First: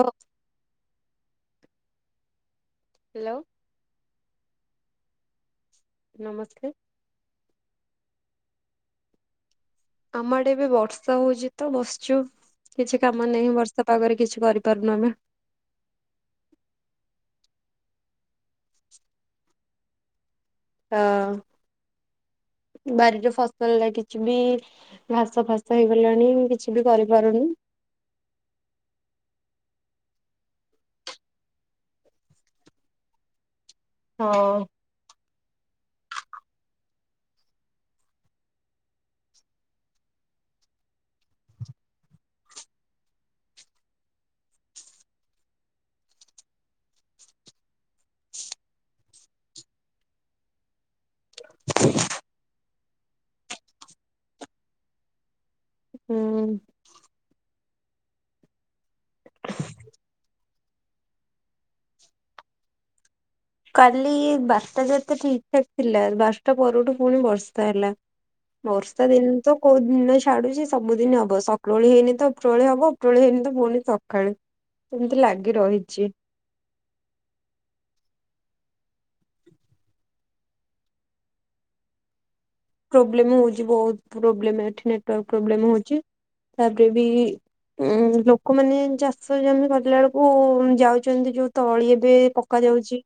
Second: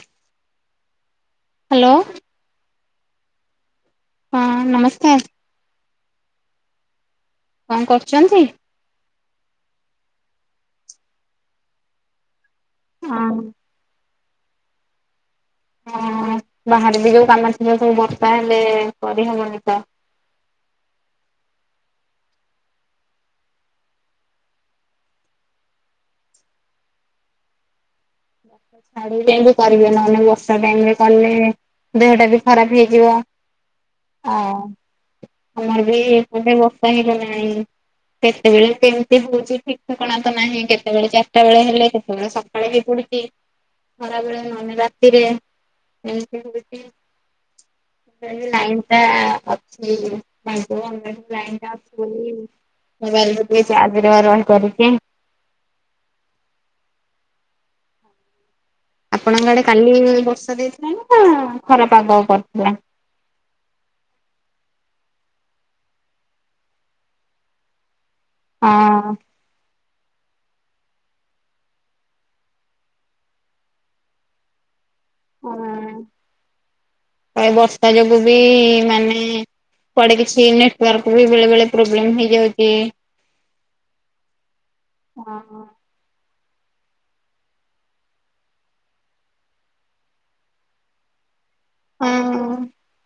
ହୋ hello. Hello. ହଁ ନମସ୍କାର। ନମସ୍କାର। କଣ କରୁଛନ୍ତି? ଆମ ଆଡେ ଏବେ ବର୍ଷା ହଉଛି ତ ବସିଛୁ କିଛି କାମ ହଁ ନାହିଁ ବ ର୍ଷା ପାଗରେ କିଛି କରିପାରୁନୁ ଆମେ। ହ ବାହାରେ ବି ଯୋଉ କାମ ଥିବ ସବୁ ବର୍ଷା ହେଲେ କରିହବନି ତ। ହ ବାରିରେ ଫସଲ କିଛି ବି। ଘାସ ଫାସ ହେଇଗଲାଣି କିଛି ବି କରିପାରୁନି। ଛାଇ ଟାଇମ ବି କରିବେ ନହେଲେ ବର୍ଷା ଟାଇମରେ କଲେ ଦେହଟା ବି ଖରାପ ହେଇଯିବ। ଆଉ ହଁ। ଆମର ବି ଏପଟେ ଘଣ୍ଟେବର୍ଷା ହେଇଗଲାଣି। କେତେବେଳେ କେମିତି ହଉଛି ଠିକ ଠିକଣା ତ ନାହିଁ କେତେବେଳେ ଚାରିଟା ବେଳେ ହେଲେ କେତେବେଳେ ସକାଳେ ବି ପଡୁ ଛି ଖରାବେଳେ ନହେଲେ ରାତିରେ ଏମିତି ହଉଛି। [unintelligible] ଲାଇନ୍ ଟା ଅଛି। [unintelligible] ଲାଇନ୍ ଟା ଅଛିବୋଲି ମୋବାଇଲରେ ଟିକେ ଚାର୍ଜରେ ରହିପାରଛି। ହୁଁ। ଆପଣଙ୍କ ଆଡେ କାଲି ବର୍ଷା ଦେଇଥିଲାନା ଖରା ପାଗ କରିଥିଲା? କାଲି ବାରଟା ଯେତେ ଠିକ ଠାକ ଥିଲା ବାରଟା ପରଠୁ ପୁଣି ବର୍ଷା ହେଲା। ବର୍ଷା ଦିନ ତ କୋଉ ଦିନ ଛାଡୁଛି ସବୁଦିନ ହବ ସକରଓଳି ହେଇନି ତ ଉପରଓଳି ହବ ଉପରଓଳି ହେଇନି ତ ପୁଣିି ସକାଳେ। ସେମିତି ଲାଗି ରହିଛି। କାଇଁ ବର୍ଷା ଯୋଗୁ ବି ମାନେ କୁଆଡେ କିଛି ନେଟୱାର୍କ ବି ବେଳେ ବଳେ ପ୍ରୋବ୍ଲେମ ହେଇଯାଉ ପ୍ରୋବ୍ଲେମ ହଉଛି ବହୁତ ପ୍ରୋବ୍ଲେମ୍ ଏଠି ନେଟୱର୍କ ହଁ ପ୍ରୋବ୍ଲେମ ହଉଛି ତାପରେ ବି ଉଁ ଲୋକମାନେ ଚାଷ ଜମି କରିଲା ବେଳକୁ ଯାଉଛନ୍ତି ଯୋଉ ତଳି ଏବେ ପକା ହୁଁ। ଯାଉଛି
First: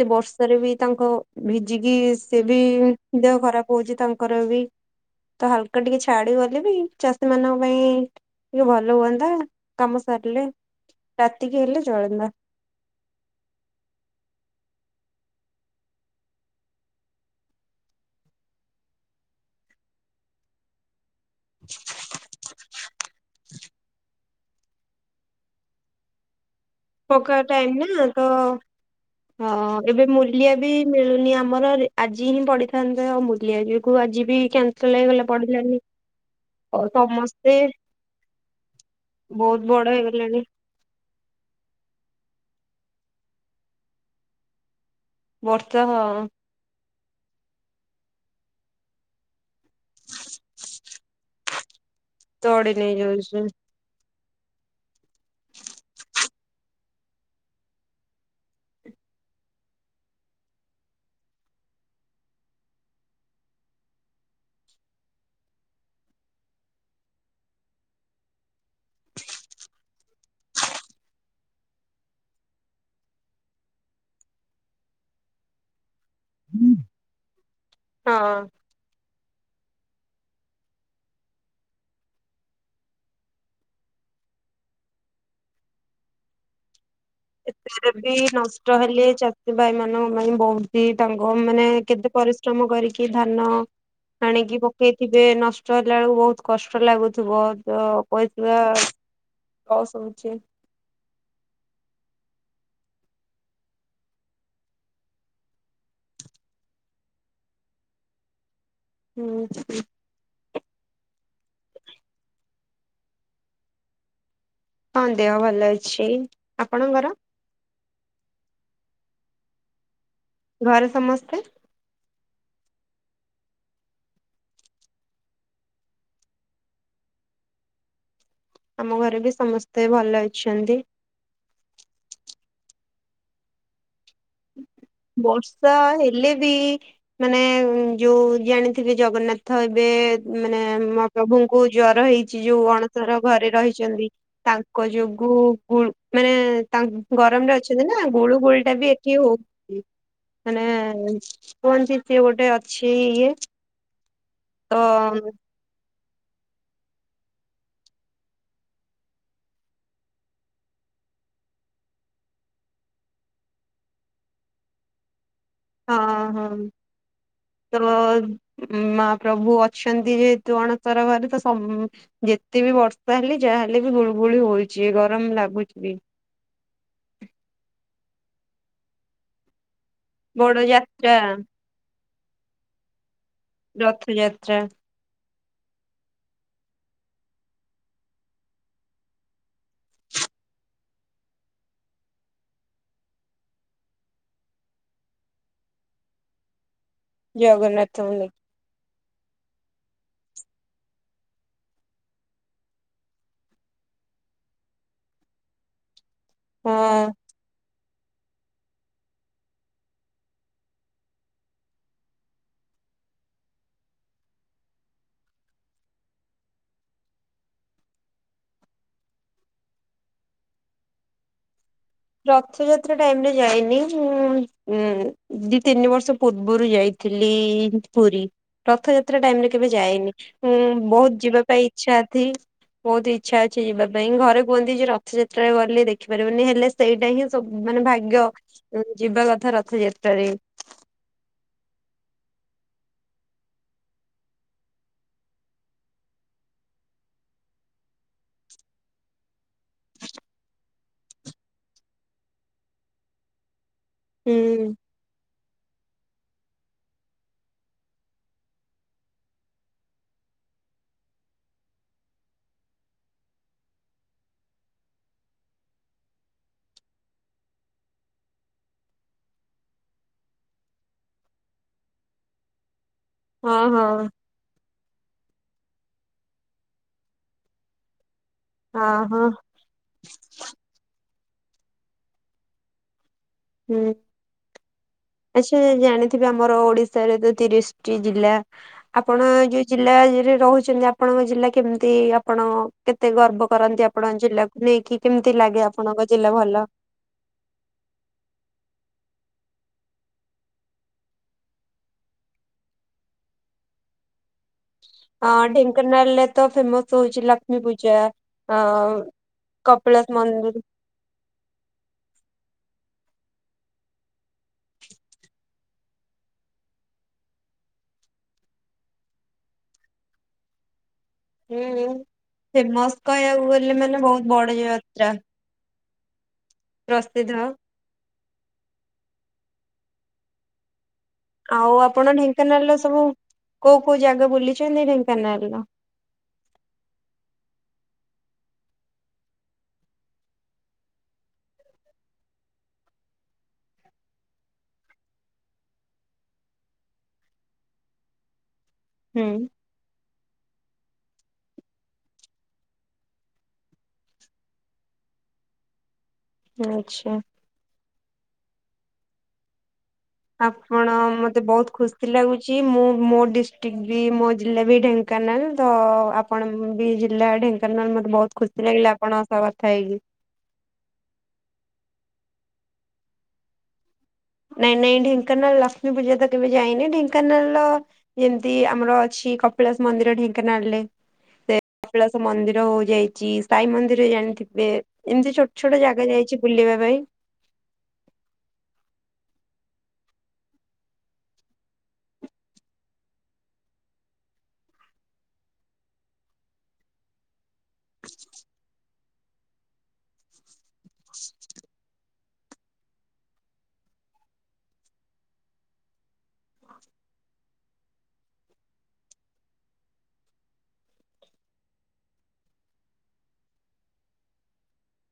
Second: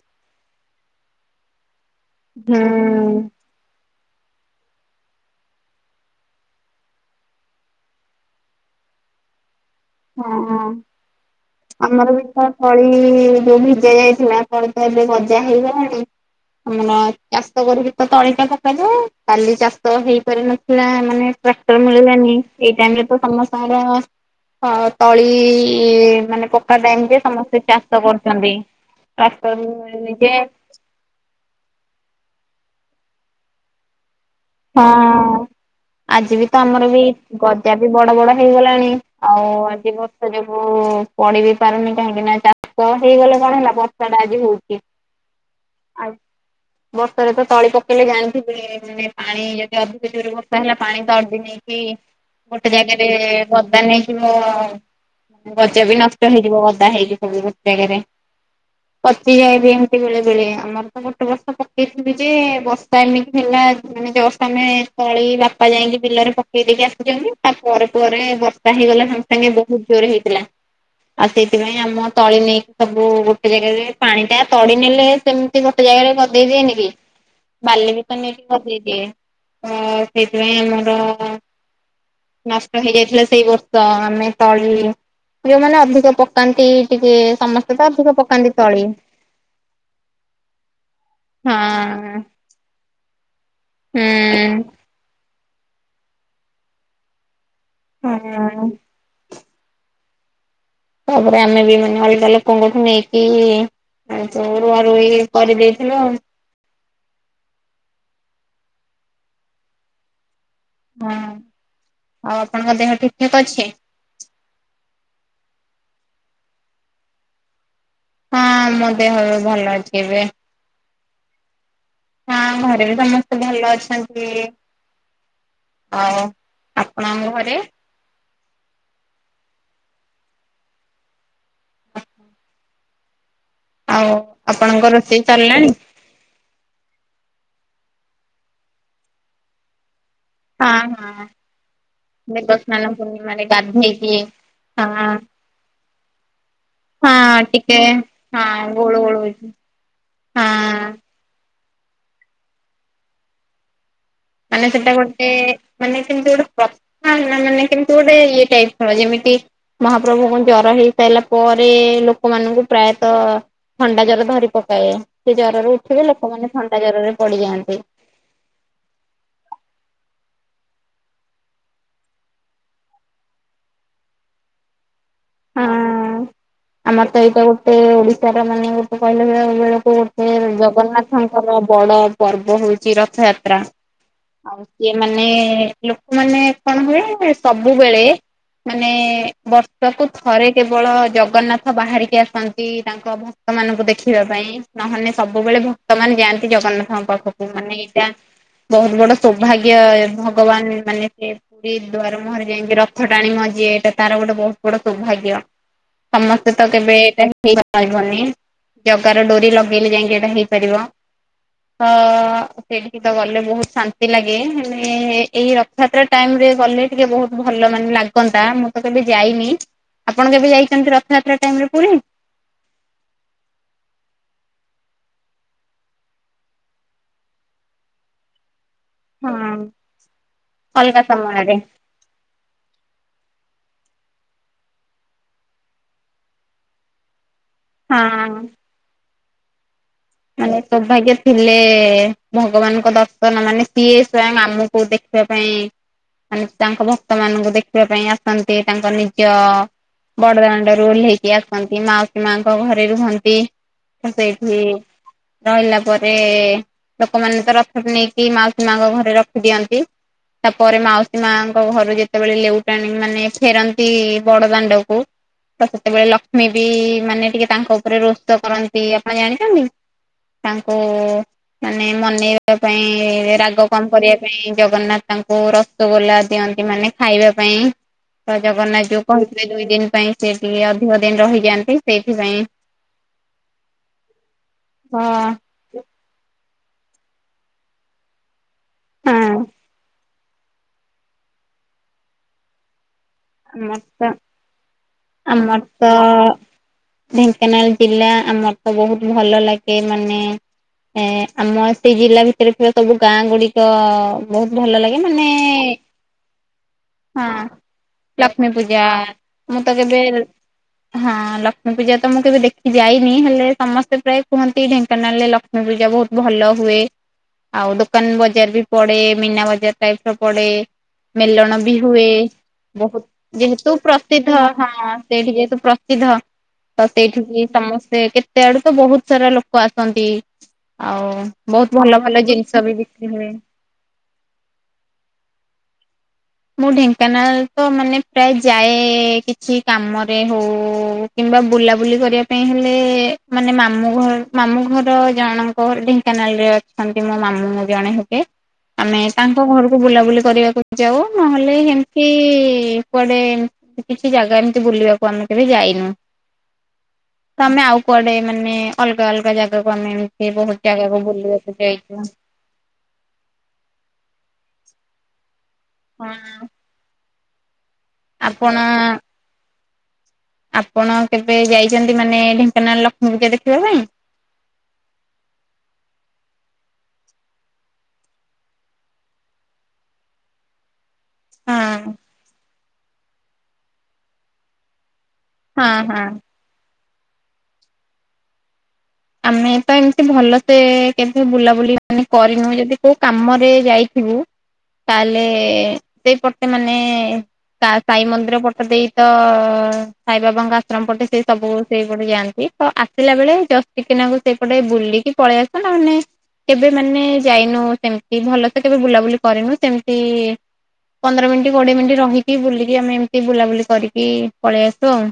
ସେ ବର୍ଷାରେ ବି ତାଙ୍କ ଭିଜିକି ସେ ବି ଦେହ ଖରାପ ହଉଛି ତାଙ୍କର ବି। ତ ହାଲକା ଟିକେ ଛାଡି ଗଲେ ବି ଚାଷୀ ମାନଙ୍କ ପାଇଁ ଟିକେ ଭଲ ହୁଅନ୍ତା। କାମ ସାରିଲେ ହଁ ରାତିକି ହେଲେ ଆମର ବି ଚଳନ୍ଦା। ତ ତଳି ଯୋଉ ଭିଜା ଯାଇଥିଲା କଣ ତ ଏବେ ଗଜା ହେଇଗଲାଣି? ଆମର ଚାଷ କରିକି ତ ତଳିଟା ପକାଯାଏ କାଲି ଚାଷ ହେଇପାରିନଥିଲା ମାନେ ଟ୍ରାକ୍ଟର ମିଲିଲାନି ଏଇ ଟାଇମିରେ ତ ସମସ୍ତଙ୍କର ହ ତଳି ମାନେ ପ କା ଟାଇମ ଯେ ପକା ସମସ୍ତେ ଟାଇମ ଚାଷ ନା ତ କରୁଛନ୍ତି ହଁ ଚାଷ ଏବେ ନିଜେ ମୂଲିଆ ବି ମିଳୁନି ଆମର ଆଜି ହିଁ ପଡିିଥାନ୍ତେ ଆଉ ମୁଲିଆ ଯୋଗୁ ଆଜି ବି କ୍ୟାନସଲ ହେଇଗଲା ହଁ ପଡିଲାଣିି। ଆଜି ବି ତ ଆମର ବି ଗଜା ବି ବଡ ବଡ ହେଇଗଲାଣି ଆଉ ବହୁତ ବଡ ଆଜି ବର୍ଷା ହେଇଗଲେଣି ଯୋଗୁ ପଡି ବିି ପାରୁନି କାହିଁକି ନା ଚାଷ ହେଇଗଲେ କଣ ହେଲା ବର୍ଷାଟା ଆଜି ହଉଛି! ବର୍ଷା ଆଉ ହଁ। ବର୍ଷାରେ ତଳି ପକେଇଲେ ଜାଣିଥିବେ ମାନେ ପାଣି ଯଦି ଅଧିକ ଜୋର ବର୍ଷା ହେଲା ପାଣି ତ ଅଡଦି ନେଇକି ଗୋଟେ ତଡି ଜାଗାରେ ନେଇଯାଉଛି ପ [inaudible] ଓଦା ନେଇଯିବ ଗଜା ବି ନଷ୍ଟ ହେଇଯିବ ଓଦା ହେଇଯିବ ବି ଗୋଟେ ଜାଗାରେ। [unintelligible] ପଚିଯାଏବି ଏମିତି ବେଳେ ବେେଳେ ଆମର ତ ଗୋଟେ ବର୍ଷ ପକେଇଥିଲି ଯେ ବର୍ଷା ଏମିତି ହେଲା। ମାନେ ଜଷ୍ଟ୍ ଆମେ ତଳି ବାପା ଯାଇକି ବିଲରେ ପକେଇ ଦେଇକି ଆସିଛନ୍ତି ତା ପରେ ପରେ ବର୍ଷା ହେଇଗଲା ସମ ସାଙ୍ଗେ ବହୁତ ଜୋରେ ହେଇଥିଲା। ଆଉ ସେଇଥିପାଇଁ ଆମ ତଳି ନେଇକି ସବୁ ଗୋଟେ ଜାଗାରେ ପାଣିଟା ତଡି ନେଲେ ସେମ୍ ଗୋଟେ ଜାଗାରେ ଗଦେଇଦିଏନି କି ବାଲି ବି ତ ନେଇକି। ହଁ ସେ ଦିଏ ସେଇଥିପାଇଁ ଆମର ନଷ୍ଟ ହେଇଯାଇଥିଲା ସେଇ ବର୍ଷ ଆମେ ତଳି ଝିଅମାନେ ଅଧିକ ପକାନ୍ତି ଟିକେ। ସମସ୍ତେ ତ ଏତରେ ବି ଅଧିକ ପକାନ୍ତି ନଷ୍ଟ ତଳି ହେଲେ ଚାଷୀ ଭାଇ ମାନଙ୍କ ପାଇଁ ବହୁତି ତାଙ୍କ ମାନେ କେତେ ହଁ। ପରିଶ୍ରମ। ଶ୍ରମ କରିକି ଧାନ। ହୁଁ ଆଣିକି ପକେଇଥିବେ ନଷ୍ଟ ହେଲା ବେଳକୁ ବହୁତ କଷ୍ଟ ଲାଗୁଥିବ ତ କହିଥିବା ହୁଁ। କସୁଛି [unintelligible] ତାପରେ ଆମେ ବି ମାନେ ଅଲଗା ଲୋକଙ୍କଠୁ ନେଇକି ଆଉ ତୁ ରୁଆ ରୁଇ କରିଦେଇଥିଲ ହୁଁ ହଁ ଆଉ ଆପଣଙ୍କ ଦେହ ଠିକ ଠାକ୍ ଅଛି ହଁ ଦେହ ଭଲ ଅଛି ଆପଣଙ୍କର ହଁ ମୋ ଦେହର ଭଲ ଅଛି ଏବେ ଘରେ ସମସ୍ତେ ହଁ ଘରେ ବି ସମସ୍ତେ ଭଲ ଅଛନ୍ତି ଆଉ ଆପଣଙ୍କ ଘରେ ଆମ ଘରେ ବି ସମସ୍ତେ ଭଲ ଅଛନ୍ତି ଆଉ ଆପଣଙ୍କ ରୋଷେଇ ବର୍ଷା ଚାଲ୍ଣି ହେଲେ ବି ମାନେ ଯୋଉ ଜାଣିଥିବେ ଜଗନ୍ନାଥ ଏବେ ମାନେ ହଁ ମୋ ହଁ ପ୍ରଭୁଙ୍କୁ ଜ୍ଵର ହେଇଛି ଯୋଉ ଦେବସ୍ନାନ ଅଣସର ପୂର୍ଣ୍ଣିମାରେ ଘରେ ରହିଛନ୍ତି ଗାଧେଇକି ତାଙ୍କ ହଁ ଯୋଗୁ ଗୁଳ ମାନେ ତା ହଁ ଗରମରେ ଟିକେ ଅଛନ୍ତି ନା ଗୁଳୁ ଗୋଳି ହଁ ଟା ବି ଗୋଳୁ କି ଗୋଳୁ ହ ହଉଛି ମାନେ ହଁ। କହନ୍ତି ସଏ ଗୋଟେ ଅଛି ଇଏ ମାନେ ତ ସେଟା ଗୋଟେ ମାନେ କେମତି ଗୋଟେ କଥା ମାନେ କେମତି ଗୋଟେ ଇଏ ଟାଇପ ର ଯେମିତି ମହାପ୍ରଭୁଙ୍କୁ ଜ୍ଜୁର ହେଇସାରିଲା ପରେ ଲୋକମାନଙ୍କୁ ପ୍ରାୟତ ଥଣ୍ଡା ଜ୍ଜୁର ଧରି ପକାଏ ସେ ଜ୍ୱରରେ ହଁ ଉଠିଲେ ହଁ ଲୋକମାନେ ଥଣ୍ଡା ଜ୍ୱରରେ ତ ପଡିଯାଆନ୍ତି ମା ପ୍ରଭୁ ଅଛନ୍ତି ଯେହେତୁ ଅଣସର ଘରେ ତ ଯେତେ ବି ବର୍ଷା ହେଲେ ଯାହାହେଲେ ବି ଗୁଳୁ ଗୁଳି ହଉଛି ଗରମ ଲାଗୁଛି ଆମର ତ ଏଇଟା ଗୋଟେ ଓଡ଼ିଶାର ମାନେ ଗୋଟେ କହିଲା ବେ ବେଳକୁ ଗୋଟେ ବଡ ଯାତ୍ରା ଜଗନ୍ନାଥଙ୍କର ବଡ ପର୍ବ ହଉଛି ରଥଯାତ୍ରା ରଥଯାତ୍ରା ଇଏ ମାନେ ଲୋକମାନେ କଣ ହୁଏ ସବୁବେଳେ ମାନେ ବର୍ଷକୁୁ ଥରେ କେବଳ ଜଗନ୍ନାଥ ବାହାରିକି ଆସନ୍ତି ତାଙ୍କ ଭ ତ ମାନଙ୍କୁ ଦେଖିବା ପାଇଁ ନହେନେ ସବୁବେଳେ ଭକ୍ତମାନେ ଯାଆନ୍ତି ଜଗନ୍ନାଥଙ୍କ ପା ଖକୁ। ମାନେ ଏଇଟା ଜଗନ୍ନାଥଙ୍କୁ ନେଇ ବହୁତ ବଡ ସୌଭାଗ୍ୟ ଭଗବାନ ମାନେ ସେ ରୀ ଦୁଆାର ମୁହରେ ଯାଇଁକି ରଥ ଟାଣିମ ଯିଏ ଏଟା ତାର ଗୋଟେ ବହୁତ ବଡ ସୌଭାଗ୍ୟ। ସମସ୍ତେ ତ କେବେ ହଁ। ଏଇଟା [inaudible] କହିବନି, ଜଗାର ଡୋରି ଲଗେଇଲେ ଯାଇଁକି ଏଇଟା ହେଇପାରିବ। ତ ସେଇଠିକି ତ ଗଲେ ବହୁତ ଶାନ୍ତି ଲାଗେ। ହେଲେ ଏଇ ରଥଯାତ୍ରା ଟାଇମ ରେ ଗଲେ ଟିକେ ବହୁତ ଭଲ ମାନେ ଲାଗନ୍ତା, ମୁଁ ତ କେବେ ଯାଇନି ଆପଣ କେବେ ଯାଇଛନ୍ତି ରଥଯାତ୍ରା ଟାଇମ ରେ ପୁରୀ? ରଥଯାତ୍ରା ଟାଇମ ରେ ଯାଇନି। ମୁଁ ଉଁ ଦି ତିନି ବର୍ଷ ପୂର୍ବରୁ ଯାଇ ଥିଲି ପୁରୀ। ରଥଯାତ୍ରା ଟାଇମ ରେ ହଁ କେବେ ଯାଏନି, ଉଁ ଅଲଗା ବହୁତ ଯିବା ସମୟରେ ପାଇଁ ଚ୍ଛା ଥି ବହୁତ ଇଚ୍ଛା ଅଛି ଯିବା ପାଇଁ। ଘରେ କୁହନ୍ତି ଯେ ରଥଯାତ୍ରାରେ ଗଲେ ଦେଖିପାରିବନି ହେଲେ ସେଇଟା ହିଁ ସ ମାନେ ଭାଗ୍ୟ, ହଁ ଯିବା କଥା ରଥଯାତ୍ରାରେ। ସେ ସୌଭାଗ୍ୟ ଥିଲେ ଭଗବାନଙ୍କ ଦର୍ଶନ ମାନେ ସିଏ ସ୍ଵୟଂ ଆମକୁ ଦେ ଖିବା ପାଇଁ ମାନେ ତାଙ୍କ ଭକ୍ତ ମାନଙ୍କୁ ଦେଖିବା ପାଇଁ ଆସନ୍ତି। ତାଙ୍କ ନିଜ ବଡଦାଣ୍ଡରୁ ଓହ୍ଲେଇକି ଆସନ୍ତି, ମାଉସୀ ମାଙ୍କ ଘରେ ରୁହନ୍ତି। ତ ସେଇଠି ହୁଁ। ରହିଲା ପରେ, ଲୋକମାନେ ତ ରଥ ନେଇକି ମାଉସୀ ମାଙ୍କ ଘରେ ରଖିଦିଅନ୍ତି। ତାପରେ ମାଉସୀ ମାଙ୍କ ଘରୁ ଯେତେବେଳେ ଲେଉଟାଣି ମାନେ ଫେରନ୍ତି ବଡ ଦାଣ୍ଡକୁ ତ ସେତେବେଳେ ଲକ୍ଷ୍ମୀ ବି ମାନେ ଟିକେ ତାଙ୍କ ଉପରେ ରୋଷ କରନ୍ତି, ଆପଣ ଜାଣିଛନ୍ତି? ତାଙ୍କୁ ମାନେ ମନେଇବା ପାଇଁ ହଁ ରାଗ ହଁ କମ୍ କରିବା ପାଇଁ ଜଗନ୍ନାଥ ତାଙ୍କୁ ରସଗୋଲା ଦିଅନ୍ତି, ମାନେ ଖାଇବା ପାଇଁ। ତ ଜଗନ୍ନାଥ ହଁ ଯୋଉ ହଁ କହିିବଥିଲେ ଦୁଇ ଦିନ ପାଇଁ ସେି ଟିକେ ଅଧିକ ଦିନ ରହିଯାଆନ୍ତି ସେଇଥିପାଇଁ ହୁଁ ହଁ ସେ ଜାଣିଥିବେ ଆମର ଓଡିଶାରେ ତ ତିରିଶଟି ଜିଲ୍ଲା। ଆପଣ ହଁ ଯୋଉ ଜିଲ୍ଲା ରେ ରହୁଛନ୍ତି, ଆପଣଙ୍କ ଜିଲ୍ଲା କେମିତି ଆପଣ କେତେ ଗର୍ବ ଆମର କରନ୍ତି ତ ଆପଣଙ୍କ ଜିଲ୍ଲାକୁ ନେଇକି, କେମିତି ଆମର ଲାଗେ ତ ଆପଣଙ୍କ ଜିଲ୍ଲା ଭଲ? ଢେଙ୍କାନାଳ ଜିଲ୍ଲା, ଆମର ତ ବହୁତ ଭଲ ଲାଗେ ମାନେ ଏ ଆମ ସେଇ ଜିଲ୍ଲା ଭିତରେ ଥିବା ସବୁ ଗାଁ ଗୁଡିକ ବହୁତ ଭଲ ଲାଗେ ମାନେ ହଁ ଢେଙ୍କାନାଳରେ ତ ଫେମସ ହୋଉଛି ହଁ ଲକ୍ଷ୍ମୀ ପୂଜା, ଲକ୍ଷ୍ମୀ ପୂଜା ଅଁ ମୁଁ ତ କେବେ କପିଳାସ ମନ୍ଦିର ହଁ ଲକ୍ଷ୍ମୀ ପୂଜା ତ ମୁଁ କେବେ ଦେଖିଯାଇନି, ହେଲେ ସମସ୍ତେ ପ୍ରାୟ କୁହନ୍ତି ଢେଙ୍କାନାଳରେ ଲ କ୍ଷ୍ମୀ ପୂଜା ବହୁତ ଭଲ ହୁଏ। ଆଉ ଦୋକାନ ବଜାର ବି ପଡେ ମୀନା ବଜାର ଟାଇପର ପଡେ ମେଲଣ ବି ହୁଁ। ହୁଏ ଫେମସ ବହୁତ, କହିବାକୁ ଯେହେତୁ ଗଲେ ମାନେ ବହୁତ ପ୍ରସିଦ୍ଧ ବଡ ହଁ ଯାତ୍ରା ସେଇଠି ଯେହେତୁ ପ୍ର ସିଧ ତ ସେଇଠିକି ପ୍ରସିଦ୍ଧ। ସମସ୍ତେ କେ ତେ ଆଡୁ ତ ବହୁତ ସାରା ଲୋକ ଆସନ୍ତି। ଆଉ ଆଉ ବହୁତ ଭଲ ଆପଣ ଭଲ ଜିନିଷ ବି ଢେଙ୍କାନାଳର ସବୁ ବିକ୍ରି ହୁଏ। କୋଉ କୋଉ ଜାଗା ବୁଲିଛନ୍ତି ଢେଙ୍କାନାଳର? ମୁଁ ଢେଙ୍କାନାଳ ତ ମାନେ ପ୍ରାୟ ଯାଏ କିଛି କାମରେ ହଉ କିମ୍ବା ବୁଲାବୁଲି କରିବା ପାଇଁ ହେଲେ, ମାନେ ମାମୁଁ ଘ ମାମୁଁ ଘର ଜଣଙ୍କ ଘର ଢେଙ୍କାନାଳରେ ଅ ଛନ୍ତି ମୋ ମାମୁଁଁ ଜଣେ ହେବେ, ଆମେ ହୁଁ ତାଙ୍କ ଘରକୁ ବୁଲାବୁଲି କରିବାକୁ ଯାଉ। ନହେଲେ ହେମିତି କୁଆଡେ କି କିଛି ଜାଗା ଏମିତି ବୁଲିବାକୁ ଆମେ କେବେ ଯାଇନୁ। ଆଚ୍ଛା। ତମେ ଆଉ କୁଆଡ଼େ ମାନେ ଅଲ୍ଗା ଅଲ୍ଗା ଜାଗାକୁ ଆମେ ଏମିତି ବୋହୁତ୍ ଜାଗାକୁ ବୁଲିବାକୁ ଯାଇଥିଲ। ଚି ମୁଁ ମୋ ଡ଼ିଷ୍ଟିକ୍ ବି ମୋ ଜିଲ୍ଲା ବି ଢ଼େଙ୍କାନାଲ୍ ଦ ହଁ ଆପଣ ବି ଜି ଜିଲ୍ଲା ଢ଼େଙ୍କାନାଳ ମୋତେ ବହୁତ୍ ଆପଣ ଖୁସି ଲାଗିଲା ଆପଣସ କଥା ହେଇକି। ଆପଣ କେବେ ଯାଇଚନ୍ତି ମାନେ ଢ଼େଙ୍କାନାଲ୍ ଲକ୍ଷ୍ମୀ ପୂଜା ଦେଖିବା ପାଇଁ? ନାଇଁ ନାଇଁ ଢ଼େଙ୍କାନାଲ ଲକ୍ଷ୍ମୀ ପୂଜା ତ କେବେ ଯାଇନି ଢ଼େଙ୍କାନାଁଲ ଯେମ୍ତି ଆମର ଅଛି କପିଳାସ ମନ୍ଦିର ଢ଼େଙ୍କାନାଲରେ। ପେ ହଁ। କପିଳାଶ ମନ୍ଦିର ହୋଉ ଯାଇଚି। ସାଇ ମନ୍ଦିର ଜାଣିଥିବେ? ଏମ୍ତି ଛୋଟ୍ ହଁ ଛୋଟ ହଁ। ଜାଗା ଯାଇଛି ବୁଲିବା ପାଇଁ। ଆମେ ଏପାଇଁ ଏମିତି ଭଲସେ କେବେ ବୁଲାବୁଲି ମାନେ କରିନୁ ଯଦି କୋଉ କାମରେ ଯାଇଥିବୁ ତାଲେ ସେଇପଟେ ମାନେଏଁ ତା ସାଇ ମନ୍ଦିର ପଟ ଦେଇ ତ ସାଇ ବାବାଙ୍କ ଆଶ୍ରମ ପଟେ ସେଇ ସବୁ ସେଇପଟେ ଯାଆନ୍ତି। କ ଆସିଲା ବେଳେ ଯସ୍ ଟିକେନାଙ୍ଗୁ ସେଇପଟେ ବୁଲିକି ପଳେଇ ଆସିଥାନ୍ତା ମାନେ? କେବେ ମାନେ ଯାଇନୁ ସେମ୍ତି ଭଲସେ କେବେ ବୁଲାବୁଲି କରିନୁ ସେମିତି ପନ୍ଦର ମିନ୍ଟି କୋଡ଼ିଏ ମିନ୍ଟି ରହିକି ବୁଲିକି ଆମେ ଏମ୍ତି ବୁଲାବୁଲି କରିକି ପଳେଇ ଆସୁ ଆଉ।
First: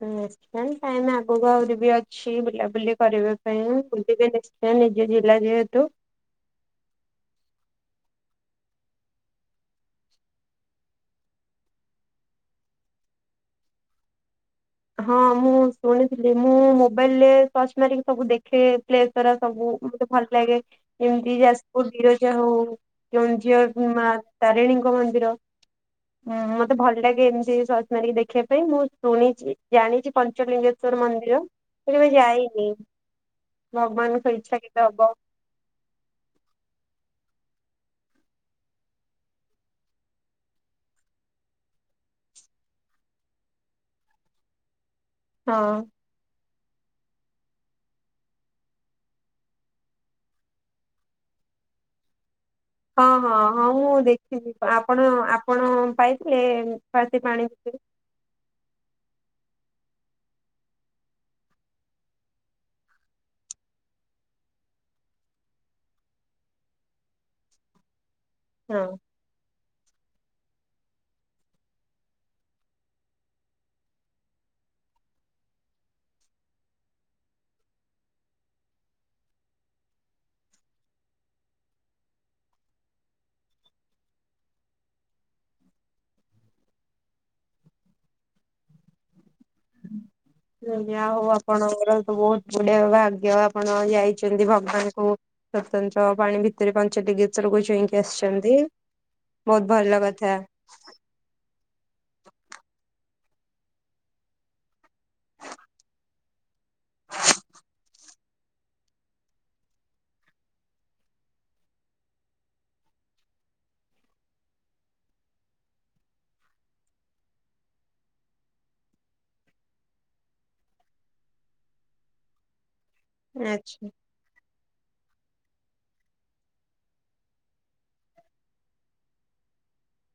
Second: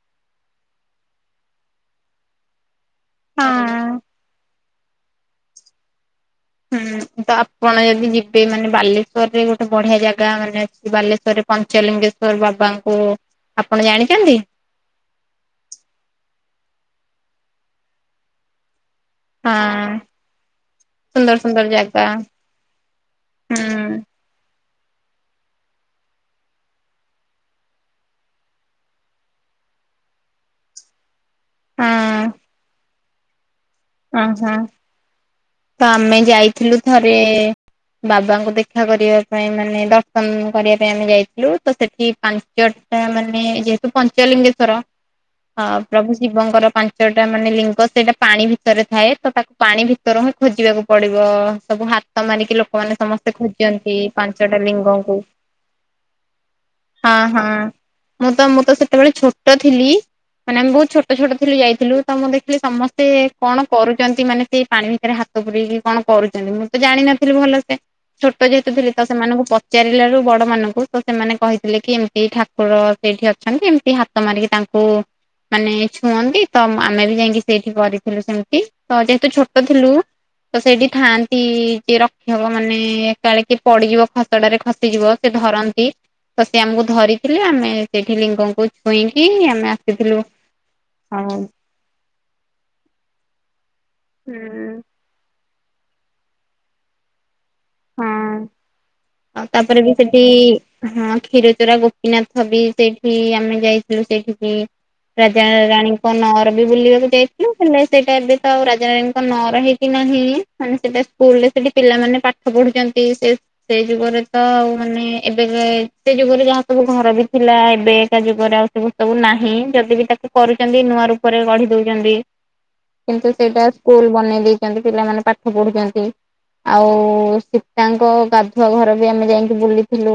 [unintelligible] ଟାଇଁମି ଆଗକୁ ଆହୁରି ବି ଅଛି ବୁଲାବୁଲି କରିବା ପାଇଁ ଆଉ। ବୁଲିବେ ନି ସେ ନିଜେ ଜିଲ୍ଲା ଯେହେତୁ ହୁଁ ତ ଆପଣ ଯଦି ଯିବେ ମାନେ ବାଲିକରେ ଗୋଟେ ବଢ଼ିଆ ଜାଗା ମାନେ ଅଛି ବାଲେଶ୍ୱରେ। ପଞ୍ଚଲିଙ୍ଗେଶ୍ଵର ବାବାଙ୍କୁ ଆପଣ ଜାଣିଚନ୍ତି? ହଁ ମୁଁ ଶୁଣିଥିଲି। ମୁଁ ମୋବାଇଲେ ସର୍ଚ୍ଚ ମାରିକି ସବୁ ଦେଖେ। ପ୍ଲେ ତରା ସବୁ ହଁ ମତେ ଫାଲ୍ ଲାଗେ ଇଏ ଏମ୍ତି ସୁନ୍ଦର ସୁନ୍ଦର ଯାସ୍ପୁର୍ ଜାଗା ବିରଜା ହଉ। ଯୋନ୍ ହୁଁ ଝିଅଙ୍କୁ ମାର୍ ତାରିଣୀଙ୍କ ମନ୍ଦିର ହୁଁ ମତେ ଭଲ୍ ଲାଗେ ଏମ୍ତି ସଚ୍ ମାରିକି ଦେଖିୟା ପାଇଁ। ମୋଇ ଶୁଣିଛି ଜାଣିଚି ପାଞ୍ଚଲିଙ୍ଗେଶ୍ଵର ମନ୍ଦିର? ହଁ ମୁଁ କେବେ ଯାଇନି। ଭଗ୍ବାନଙ୍କ ଓହୋ ଇଚ୍ଛା କେତେ ଅବ। ତ ଆମେ ଯାଇଥିଲୁ ଥରେ। ବାବାଙ୍କୁ ଦେଖା କରିବା ପାଇଁ ମାନେ ଦର୍ଶନ୍ କରିବା ପାଇଁ ଆମେ ଯାଇଥିଲୁ ତ ସେଠି ପାଞ୍ଚ ତା ମାନେ ଯେହେତୁ ପାଞ୍ଚାଲିଙ୍ଗେଶ୍ଵର। ହଁ ପ୍ରଭୁ ଶିବଙ୍କର ପାଞ୍ଚଟା ମାନେ ଲିଙ୍ଗ ସେଇଟା ପାଣି ଭି ଥରେ ଥାଏ ତ ତାକ୍ ପାଣି ଭିତରୁ ହିଁ ଖୋଜିବାକୁ ପଡ଼ିବ ସବୁ ହାତ ମାରିକି ଲ କୁଅନି ହଁ ସମସ୍ତେ ହଁ ହଁ ମୁଁ ଖୋଜନ୍ତି ଦେଖିଛି ପାଞ୍ଚଟା ଆପଣ ଲିଙ୍ଗଙ୍କୁ ଆପଣ ପାଇଥିଲେ ହଁ ସେ ହଁ। ପାଣି ଭିତରୁ ମୁଁତ ମୁଁତ ସେତେବେଳେ ଛୋଟ ଥିଲି। ମାନେ ଆମେ ବହୁତ୍ ଛୋଟ ଛୋଟ ଥିଲୁ ଯାଇଥିଲୁ। ତ ମୁଁ ଦେଖିଲି ସମସ୍ତେ କଣ କରୁଚନ୍ତି ମାନେ ସେଇ ପାଣି ଭିତରେ ହାତ ପୁରେଇକି କଣ କରୁଚନ୍ତି। ମୁଁ ତ ଜାଣିନଥିଲି ଭଲ ସେ? ଛୋଟ ଯେହେତୁ ହଁ ଥିଲ ତସ୍ ସେମାନଙ୍କୁ ପଚାରିଲାରୁ ବଡ଼ମାନଙ୍କୁ ତ ସେମାନେ କହିଥିଲେ କି ଏମିତି ଠାକୁର ସେଇଠି ଅଛନ୍ତି। ଏମିତି ହାତ୍ ସେମାନିକି ତାଙ୍କୁ ମାନେ ଛୁଅନ୍ତି ତ ଆମେ ବି ଯାଇଁକି ସେଇଠି ଗରି ଥିଲୁ ସେମ୍ତି ତ ଯେହେତୁ ଛୋଟ ଥିଲୁ ତ ସେଇଠି ଥାଆଁନ୍ତି। ଯେ ରଖ୍ୟକ ମାନେ ଏକାଳେ କିଏ ପଡ଼ିଯିବ ଖ ତଡ଼ରେ ଖସିଯିବ ସେ ଧରନ୍ତି। ତ ସେ ଆମୁକୁ ଧରିଥିଲେ ଆମେ ସେଇଠି ଲିଙ୍ଗଙ୍କୁ ଛୁଇଁକି ଆମେ ଆସିଥିଲୁ। ଯଲ୍ ଯିହାଉ ଆଉ ଆପଣଙ୍କର ତ ବହୁତ୍ ପୁନ୍ୟ ଭାଗ୍ୟ ଆପଣ ଯାଇଛନ୍ତି ହଁ ଭଗବାନଙ୍କୁ ସ୍ୱତନ୍ତ୍ର ପାଣି ଭିତରେ ପାଞ୍ଚ ଡି ଗ୍ରୀ [unintelligible] ରୁ ଛଇକି ଆସି କେମ୍ମଧି ଆଉ ବହୁତ୍ ତାପରେ ବି ଭଲ ସେଠି କଥା। ହଁ କ୍ଷୀରଚୋରା ଗୋପୀନାଥ ବି ସେଇଠି ଆମେ ଯାଇଥିଲୁ ସେଇଠିକି। ରାଜା ରାଣୀ ନଅର ବି ବୁଲିବାକୁ ଯାଇଥିଲୁ ହେଲେ ସେଇଟା ଏବେ ତ ଆଉ ରାଜାରାଣୀଙ୍କ ନଅର ହେଇକି ନାହିଁ। ମାନେ ସେଟା ସ୍କୁଲରେ ସେଠି ପିଲାମାନେ ପାଠ ପଢୁଚନ୍ତି ସେ ସେ ଯୁଗରେ ତ ଆଉ ମାନେ ଏବେ ସେ ଯୁଗରେ ଯାହା ସବୁ ଘର ବି ଥିଲା ଏବେ ଏକା ଯୁଗରେ ଆଉ ସୁ ସବୁ ନାହିଁ ଯଦି ବି ତାକୁ କରୁଚନ୍ତି ନୂଆ ରୂପରେ ଗଢି ଦଉଚନ୍ତି। କିନ୍ତୁ ସେଇଟା ଆଚ୍ଛା। ସ୍କୁଲ ବନେଇ ଦେଇଚ ସେମିତି ପିଲାମାନେ ପାଠ ପଢୁଚନ୍ତି ଆଉ ତାଙ୍କ ଗାଧୁଆ ଘର ବି ଆମେ ଯାଇକି ବୁଲିଥିଲୁ।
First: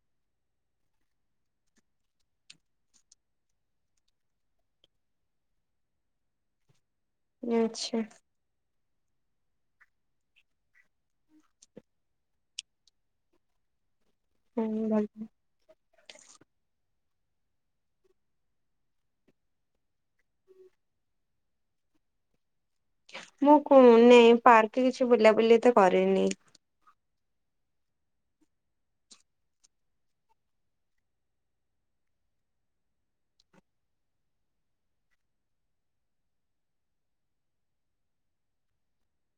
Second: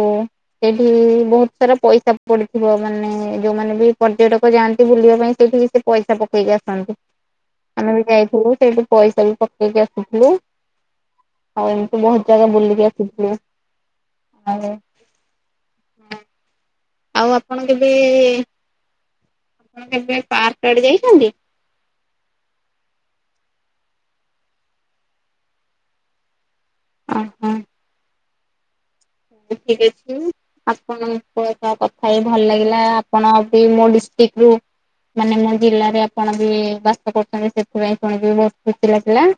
ସେଇଠି ବହୁତ ସାରା ପଇସା ପଡିଥିବ ମାନେ ଯୋଉମାନେ ବି ପର୍ଯ୍ୟଟକ ଯାଆନ୍ତି ବୁଲିବା ପାଇଁ ସେଇଠି ସେ ପଇସା ପକେଇକି ଆସନ୍ତି। ଆମେ ଆଚ୍ଛା ବି ଯାଇଥିଲୁ ସେଇଠି ପଇସା ବି ପକେଇ ଇକି ଆସିଥିଲୁ ଆଉ ଏମିତି ବହୁତ ଜାଗା ବୁଲିକି ଆସିଥିଲୁ। ହୁଁ ଆଉ ଭଲ। ଆଉ ଆପଣ କେବେ ଆପଣ କେବେ ପାର୍କ ଆଡେ ଯାଇଚନ୍ତି? ମୁଁ କୁ ନେଇ ପାର୍କରେ କିଛି ବୁଲାବୁଲି ତ କରିନି। ଓ ହୋଁ। ଯେତିକି ଅଛି। ଆପଣଙ୍କ କଥା ହେଇ ଭଲ ଲାଗିଲା। ଆପଣ ବି ମୋ ଡିଷ୍ଟ୍ରିକଟ ରୁ। ମାନେ ମୋ ଜିଲ୍ଲାରେ ଆପଣ ବି ବାସ କରୁଚନ୍ତି ସେଥିପାଇଁ ଶୁଣିବି ବହୁତ ଖୁସି ଲାଗିଲା।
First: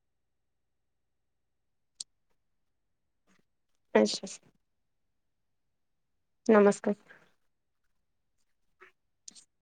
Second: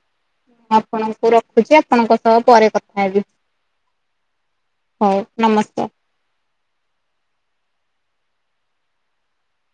ମୁଁ ଆପଣଙ୍କୁ ରଖୁଚି ଆପଣଙ୍କ ସହ ପରେ କଥା ହେବି। ଆଚ୍ଛା। ହଉ ନମସ୍କାର। ନମସ୍କାର।